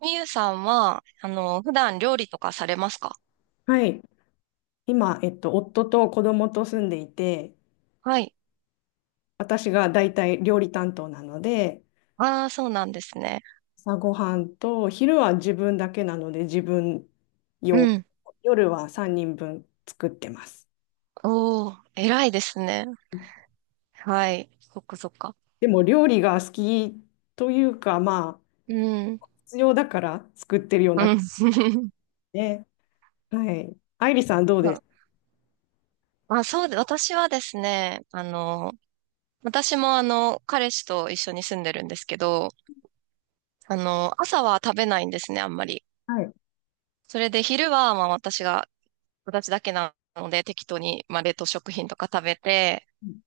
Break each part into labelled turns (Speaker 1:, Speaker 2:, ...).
Speaker 1: みゆさんは、あの、普段料理とかされますか？
Speaker 2: はい。今、夫と子供と住んでいて、
Speaker 1: はい。
Speaker 2: 私が大体料理担当なので、
Speaker 1: ああ、そうなんですね。
Speaker 2: 朝ごはんと昼は自分だけなので自分
Speaker 1: う
Speaker 2: 用、
Speaker 1: ん。
Speaker 2: 夜は3人分作ってます。
Speaker 1: おー、偉いですね。はい。そっかそっか。
Speaker 2: でも料理が好きというか、まあ、
Speaker 1: うん。
Speaker 2: 必要だから作ってるよう
Speaker 1: う
Speaker 2: な感
Speaker 1: ん。そ
Speaker 2: じで、はい。愛理さんどうです
Speaker 1: うまあ、そうで、私はですね、あの、私もあの、彼氏と一緒に住んでるんですけど、あの、朝は食べないんですね、あんまり。
Speaker 2: か？はい。
Speaker 1: それで昼は、まあ私が、私だけなので、適当に、まあ冷凍食品とか食べて、
Speaker 2: うん、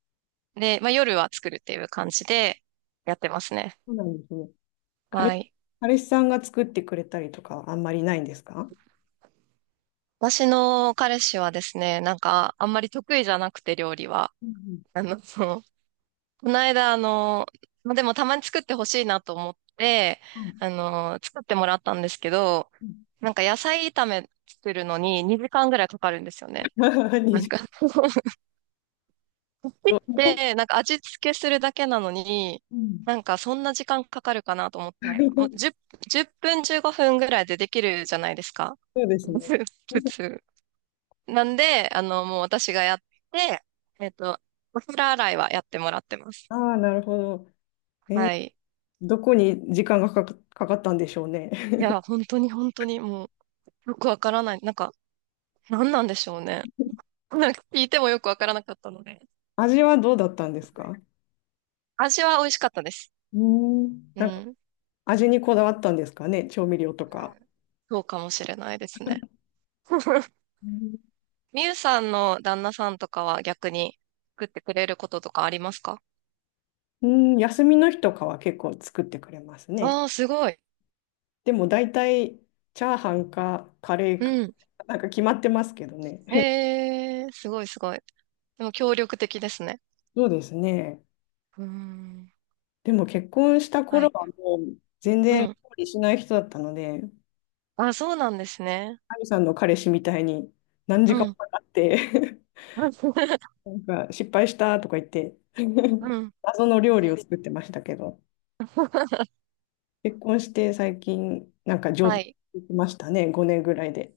Speaker 1: で、まあ夜は作るっていう感じでやってますね。
Speaker 2: そうなんですね。
Speaker 1: は
Speaker 2: 彼、
Speaker 1: い。
Speaker 2: 彼氏さんが作ってくれたりとかはあんまりないんですか？
Speaker 1: 私の彼氏はですね、なんか、あんまり得意じゃなくて、料理は。
Speaker 2: うん、
Speaker 1: あの、そうこの間、あの、まあでもたまに作ってほしいなと思って、
Speaker 2: うん、うん、
Speaker 1: あの、作ってもらったんですけど、なんか野菜炒め作るのに2時間ぐらいかかるんですよね。
Speaker 2: うん。 二
Speaker 1: なん
Speaker 2: 重
Speaker 1: か
Speaker 2: と、
Speaker 1: で、なんか味付けするだけなのに、
Speaker 2: うん。
Speaker 1: なんかそんな時間かかるかなと思って、もう10、10分15分ぐらいでできるじゃないですか。
Speaker 2: そうですね。
Speaker 1: 普 通。なんで、あの、もう私がやって、えっと、お皿洗いはやってもらってます。
Speaker 2: ああ、なるほど。え
Speaker 1: は
Speaker 2: ー
Speaker 1: い。
Speaker 2: どこに時間がかか、ったんでしょうね。
Speaker 1: い や、本当にもう、よくわからない。なんか、何なんでしょうね。なんか聞いてもよくわからなかったので。
Speaker 2: 味はどうだったんですか？
Speaker 1: 味は美味しかったです。
Speaker 2: うーん。
Speaker 1: う
Speaker 2: なんか
Speaker 1: ん。
Speaker 2: 味にこだわったんですかね、調味料とか。
Speaker 1: そうかもしれないですね。
Speaker 2: うん、
Speaker 1: みゆさんの旦那さんとかは逆に作ってくれることとかありますか？
Speaker 2: うん、休みの日とかは結構作ってくれますね。
Speaker 1: ああー、すごい。
Speaker 2: でも大体チャーハンかカレー
Speaker 1: う
Speaker 2: か、
Speaker 1: ん。
Speaker 2: なんか決まってますけどね。
Speaker 1: えすごいすごい。でも協力的ですね。
Speaker 2: そうですね。
Speaker 1: うーん。
Speaker 2: でも結婚した
Speaker 1: は
Speaker 2: 頃
Speaker 1: い。
Speaker 2: はもう全
Speaker 1: う
Speaker 2: 然
Speaker 1: ん。
Speaker 2: 料理しない人だったので、
Speaker 1: あ、そうなんですね。
Speaker 2: アミさんの彼氏みたいに何時間
Speaker 1: う
Speaker 2: も
Speaker 1: ん。
Speaker 2: かかって なんか失敗したとか言って
Speaker 1: う ん。
Speaker 2: 謎の料理
Speaker 1: そ
Speaker 2: を
Speaker 1: う。
Speaker 2: 作ってましたけど、結婚して最近なんか上
Speaker 1: は
Speaker 2: 手
Speaker 1: い。
Speaker 2: になりましたね、5年ぐらいで。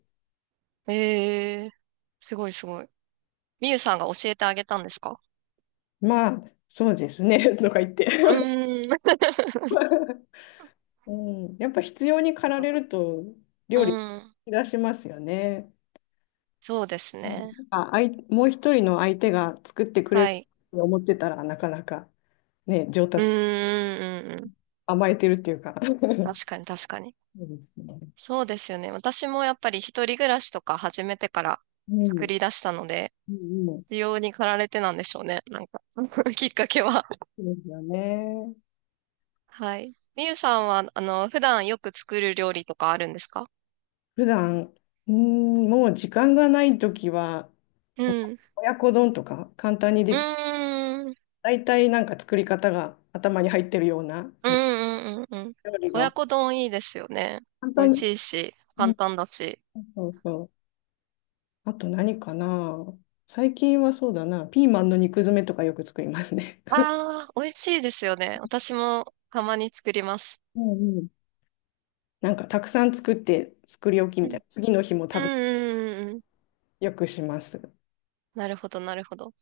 Speaker 1: えー、すごいすごい。みゆさんが教えてあげたんですか？
Speaker 2: まあ、そうですね とか言って
Speaker 1: う ーん。
Speaker 2: うん、やっぱ必要に駆ら れると
Speaker 1: う
Speaker 2: 料理
Speaker 1: ん。
Speaker 2: 出しますよね。
Speaker 1: そうです
Speaker 2: うん。
Speaker 1: ね。
Speaker 2: なんかもう一人の相手が作ってくれ
Speaker 1: は
Speaker 2: る
Speaker 1: い。
Speaker 2: と思ってたらなかなかね、上
Speaker 1: うー
Speaker 2: 達、
Speaker 1: ん、うん、うん。
Speaker 2: 甘えてるっていうか そ
Speaker 1: 確かに、確かに。
Speaker 2: うですね。
Speaker 1: そうですよね。私もやっぱり一人暮らしとか始めてから
Speaker 2: う
Speaker 1: 作
Speaker 2: ん、
Speaker 1: り出したので、
Speaker 2: うん、うん。
Speaker 1: 需要に駆られてなんでしょうね。なんか きっかけは。
Speaker 2: そうですよね。
Speaker 1: はい。みゆさんは、あの、普段よく作る料理とかあるんですか？
Speaker 2: 普段、もう時間がないときは、
Speaker 1: う
Speaker 2: お
Speaker 1: ん。
Speaker 2: 親子丼とか簡単に
Speaker 1: う
Speaker 2: でき、
Speaker 1: ーん、うん、
Speaker 2: 大体なんか作り方が頭に入ってるような
Speaker 1: うん、うん。うん
Speaker 2: 料理
Speaker 1: 親
Speaker 2: が
Speaker 1: 子丼いいですよね。
Speaker 2: 簡
Speaker 1: 美味し
Speaker 2: 単。
Speaker 1: いし、
Speaker 2: う
Speaker 1: 簡
Speaker 2: ん、
Speaker 1: 単だし。
Speaker 2: そうそう。あと何かな。最近はそうだな。ピーマンの肉詰めとかよく作りますね。
Speaker 1: ああ、美味しいですよね。私もたまに作ります。
Speaker 2: うん、うん。なんかたくさん作って作り置きみ
Speaker 1: う
Speaker 2: たい
Speaker 1: ん、
Speaker 2: な。次の日も
Speaker 1: うん、
Speaker 2: 食べ、
Speaker 1: うん、うん。うん
Speaker 2: よくします。好
Speaker 1: なるほど、なるほど。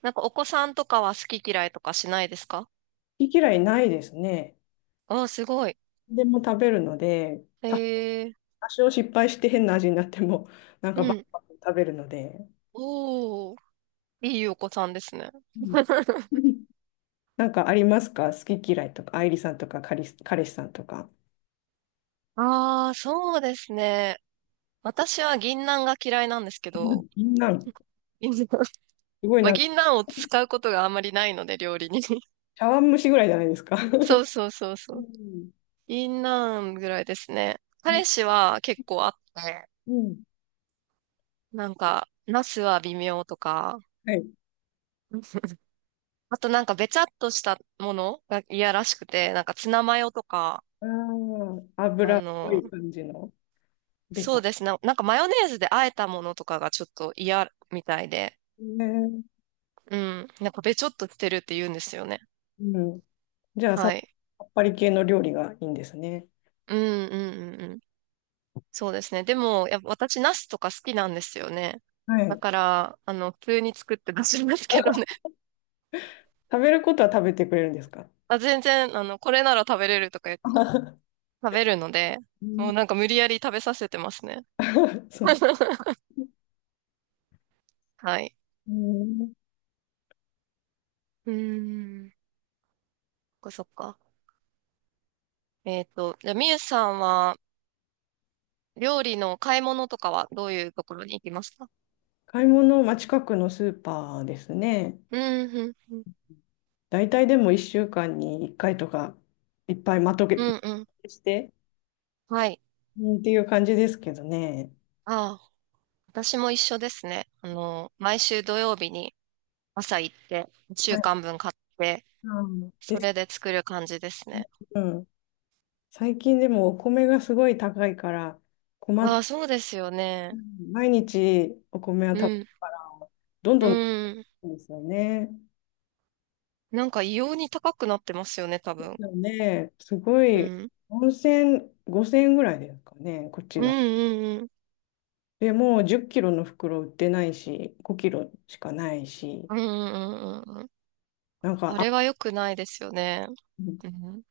Speaker 1: なんかお子さんとかは好き嫌いとかしないですか？
Speaker 2: き嫌いないですね。
Speaker 1: ああー、すごい。
Speaker 2: でも食べるので。
Speaker 1: ええ
Speaker 2: 多少失敗して変な味になっても、なんかバ
Speaker 1: う
Speaker 2: ク
Speaker 1: ん。
Speaker 2: バク食べるので、
Speaker 1: おー、いいお子さんですね。
Speaker 2: うん。 なんかありますか好き嫌いとか、愛梨さんとか、彼氏さんとか。
Speaker 1: ああ、そうですね。私は銀杏が嫌いなんですけど、
Speaker 2: みんな、すごい
Speaker 1: まあ、
Speaker 2: なんか、
Speaker 1: 銀杏を使うことがあんまりないので、料理に。
Speaker 2: 茶碗蒸しぐらいじゃないですか。
Speaker 1: そ うそうそう
Speaker 2: う
Speaker 1: そう。
Speaker 2: ん、
Speaker 1: 銀杏ぐらいですね。彼氏は結構あって、
Speaker 2: うん、
Speaker 1: なんか、ナスは微妙とか、
Speaker 2: はい。
Speaker 1: あとなんかべちゃっとしたものが嫌らしくて、なんかツナマヨとか、
Speaker 2: ああ、
Speaker 1: あ
Speaker 2: 油っぽ
Speaker 1: の、
Speaker 2: い感じの、ベ
Speaker 1: そう
Speaker 2: タ。
Speaker 1: ですね。なんかマヨネーズで和えたものとかがちょっと嫌みたいで、
Speaker 2: ね、
Speaker 1: うん。なんかべちょっとしてるって言うんですよね。
Speaker 2: うん。じゃあ
Speaker 1: は
Speaker 2: さ、
Speaker 1: い。
Speaker 2: さっぱり系の料理がいいんですね。
Speaker 1: うんうんうんうん。そうですね。でも、やっぱ私、ナスとか好きなんですよね。
Speaker 2: は
Speaker 1: だ
Speaker 2: い。
Speaker 1: から、あの、普通に作って出しますけどね。
Speaker 2: 食べることは食べてくれるんですか？
Speaker 1: あ、全然、あの、これなら食べれるとか言って 食べるので、
Speaker 2: う
Speaker 1: も
Speaker 2: ん。
Speaker 1: うなんか無理やり食べさせてますね。
Speaker 2: そう。
Speaker 1: はい。
Speaker 2: うん。
Speaker 1: うーん。そっかそっか。じゃあ、みゆさんは、料理の買い物とかはどういうところに行きますか？
Speaker 2: 買い物、まあ、近くのスーパーですね。
Speaker 1: うん、うん、うん。
Speaker 2: 大体でも1週間に1回とか、いっぱいまと
Speaker 1: う
Speaker 2: げ
Speaker 1: んうん
Speaker 2: して、
Speaker 1: はい。
Speaker 2: うんっていう感じですけどね。
Speaker 1: ああ、私も一緒ですね。あの、毎週土曜日に朝行って、一
Speaker 2: は
Speaker 1: 週
Speaker 2: い。
Speaker 1: 間分買って、
Speaker 2: うん
Speaker 1: そ
Speaker 2: です
Speaker 1: れで作る感じです
Speaker 2: ね、
Speaker 1: ね。
Speaker 2: うん。最近でもお米がすごい高いから、困
Speaker 1: あ
Speaker 2: っ、
Speaker 1: あ、そうですよ
Speaker 2: う
Speaker 1: ね。
Speaker 2: ん、毎日お米は
Speaker 1: う
Speaker 2: 食べる
Speaker 1: ん。
Speaker 2: から、どん
Speaker 1: う
Speaker 2: どん高
Speaker 1: ん。
Speaker 2: いんですよね。
Speaker 1: なんか異様に高くなってますよね、多
Speaker 2: で
Speaker 1: 分。
Speaker 2: すよね。すご
Speaker 1: う
Speaker 2: い、
Speaker 1: ん。
Speaker 2: 4000、5000円ぐらいですかね、こち
Speaker 1: うん
Speaker 2: ら。
Speaker 1: うんうん。
Speaker 2: でもう10キロの袋売ってないし、5キロしかないし、
Speaker 1: うんうんうんうん。
Speaker 2: なんか
Speaker 1: あれは良くないですよね。うん。うん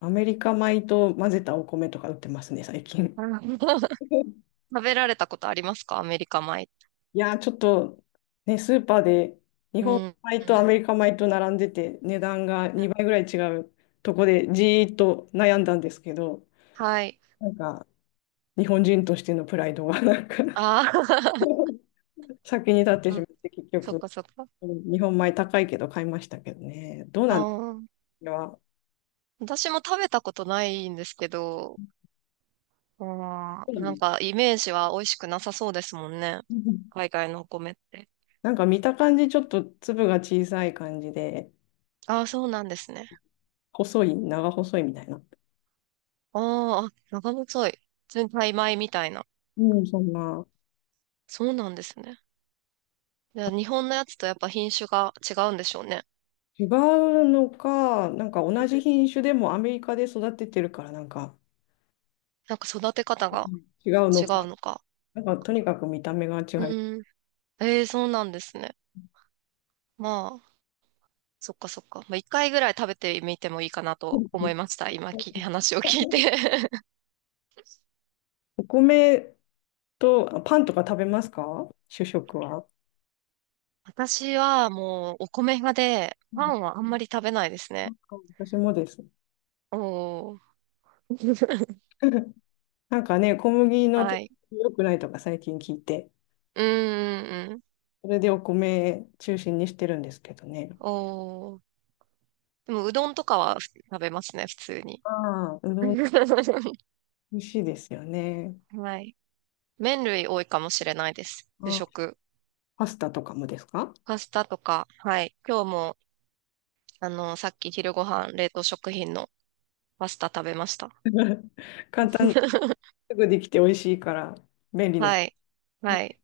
Speaker 2: アメリカ米と混ぜたお米とか売ってますね、最近。
Speaker 1: 食べられたことありますかアメリカ米。
Speaker 2: いやー、ちょっとね、スーパーで日
Speaker 1: う
Speaker 2: 本
Speaker 1: ん。
Speaker 2: 米
Speaker 1: う
Speaker 2: とア
Speaker 1: ん
Speaker 2: メリカ米と並んでて、値段が2倍ぐらい違うとこでじーっと悩んだんですけど、
Speaker 1: はい。
Speaker 2: なんか日本人としてのプライドが なんか
Speaker 1: あー
Speaker 2: 先に立っ てし
Speaker 1: あ、
Speaker 2: まって、結
Speaker 1: そ
Speaker 2: 局、
Speaker 1: っ
Speaker 2: うん、
Speaker 1: かそっか。
Speaker 2: 日本米高いけど買いましたけどね。どう
Speaker 1: あ
Speaker 2: なんですか？
Speaker 1: あ。私も食べたことないんですけど、あ
Speaker 2: どう
Speaker 1: ーなん
Speaker 2: な
Speaker 1: かイメージは美味しくなさそうですもんね。
Speaker 2: の？
Speaker 1: 海外のお米って。
Speaker 2: なんか見た感じ、ちょっと粒が小さい感じで、
Speaker 1: ああ、そうなんですね。
Speaker 2: 細い、長細いみたいな。
Speaker 1: あーあ、長細い。全体米みたいな。
Speaker 2: うん、そんな。
Speaker 1: そうなんですね。じゃあ日本のやつとやっぱ品種が違うんでしょうね。
Speaker 2: 違うのか、なんか同じ品種でもアメリカで育ててるから、なんか、
Speaker 1: なんか育て方が
Speaker 2: うん、違うの
Speaker 1: 違う
Speaker 2: か。
Speaker 1: のか。
Speaker 2: なんかとにかく見た目が違
Speaker 1: う
Speaker 2: う。
Speaker 1: ーん。ええ、そうなんですね。まあ、そっかそっか。まあ、一回ぐらい食べてみてもいいかな
Speaker 2: う
Speaker 1: と
Speaker 2: ん。
Speaker 1: 思いました。今き、話を聞いて。
Speaker 2: お米とパンとか食べますか？主食は。
Speaker 1: 私はもうお米派で、
Speaker 2: う
Speaker 1: パ
Speaker 2: ん、
Speaker 1: ンはあんまり食べないです
Speaker 2: なん
Speaker 1: ね。
Speaker 2: か私もです。
Speaker 1: おー。
Speaker 2: なんかね、小麦の
Speaker 1: は
Speaker 2: と
Speaker 1: い。
Speaker 2: 良くないとか最近聞いて、
Speaker 1: うーん。
Speaker 2: それでお米中心にしてるんですけどね。
Speaker 1: おー。でも、うどんとかは食べますね、普通に。
Speaker 2: ああ、うどん 美味しいですよね。
Speaker 1: はい。麺類多いかもしれないです。主
Speaker 2: あ、
Speaker 1: 食。
Speaker 2: パスタとかもですか？
Speaker 1: パスタとか、はい。今日も、あの、さっき昼ご飯、冷凍食品のパスタ食べました。
Speaker 2: すぐできて美味しいから便利です。
Speaker 1: はい。はい。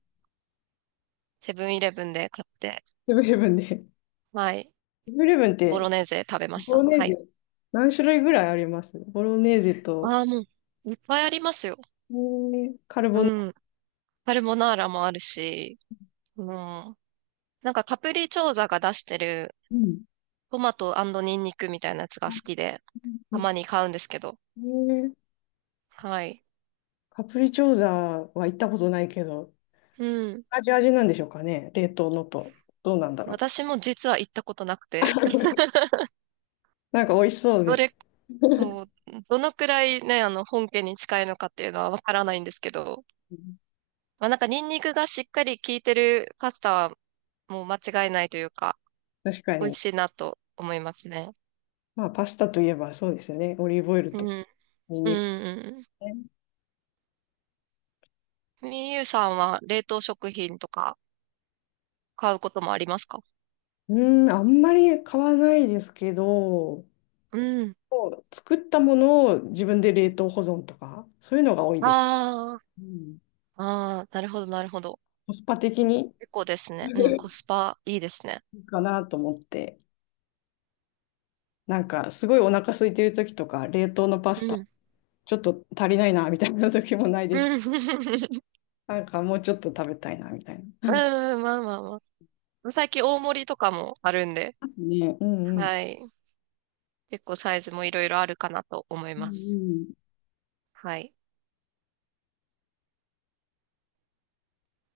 Speaker 1: セブンイレブンで買って、
Speaker 2: セブンイレブンで。セ
Speaker 1: はい。
Speaker 2: ブンイレブンっ
Speaker 1: ボ
Speaker 2: て、
Speaker 1: ロネーゼ食べまし
Speaker 2: ボロ
Speaker 1: た。
Speaker 2: ネ
Speaker 1: は
Speaker 2: ーゼ
Speaker 1: い。
Speaker 2: 何種類ぐらいありますボロネーゼと、
Speaker 1: ああ、もう、いっぱいありますよ。
Speaker 2: カルボナ、
Speaker 1: うん。カルボナーラもあるし、うん。なんかカプリチョーザが出してる
Speaker 2: うん、
Speaker 1: トマトニンニクみたいなやつが好きで、たまに買うんですけど。
Speaker 2: えー
Speaker 1: はい。
Speaker 2: カプリチョーザは行ったことないけど、
Speaker 1: うん。
Speaker 2: 味なんでしょうかね冷凍のと。どうなんだろう。
Speaker 1: 私も実は行ったことなくて、
Speaker 2: なんか美味しそうで
Speaker 1: ど
Speaker 2: す。
Speaker 1: れ、そう、どのくらいね、あの、本家に近いのかっていうのはわからないんですけど、まあなんかニンニクがしっかり効いてるパスタはもう間違いないというか、
Speaker 2: 確か
Speaker 1: 美
Speaker 2: に。
Speaker 1: 味しいなと思いますね。
Speaker 2: まあパスタといえばそうですよね。オリーブオイル
Speaker 1: う
Speaker 2: と
Speaker 1: ん。
Speaker 2: ニン
Speaker 1: うん、
Speaker 2: ニク
Speaker 1: うん
Speaker 2: ね。
Speaker 1: うん。みゆうさんは冷凍食品とか買うこともありますか？
Speaker 2: あんまり買わないですけど、
Speaker 1: うん。
Speaker 2: 作ったものを自分で冷凍保存とか、そういうのが多いです。
Speaker 1: あ
Speaker 2: うん、
Speaker 1: あ、ああ、なるほど、なるほど。
Speaker 2: コスパ的に
Speaker 1: 結構です
Speaker 2: い
Speaker 1: ね。うん、コスパいいですね。
Speaker 2: いかなと思って、なんかすごいお腹空いてる時とか、冷凍のパス
Speaker 1: う
Speaker 2: タ、
Speaker 1: ん。
Speaker 2: ちょっと足りないなみたいな時もない
Speaker 1: う
Speaker 2: です。
Speaker 1: ん、
Speaker 2: なんかもうちょっと食べたいなみたいな。
Speaker 1: うんまあまあまあ。最近大盛りとかもあるんで、
Speaker 2: ますね。うん、うん。
Speaker 1: はい。結構サイズもいろいろあるかなと思い
Speaker 2: うん、
Speaker 1: ます。
Speaker 2: うん
Speaker 1: はい。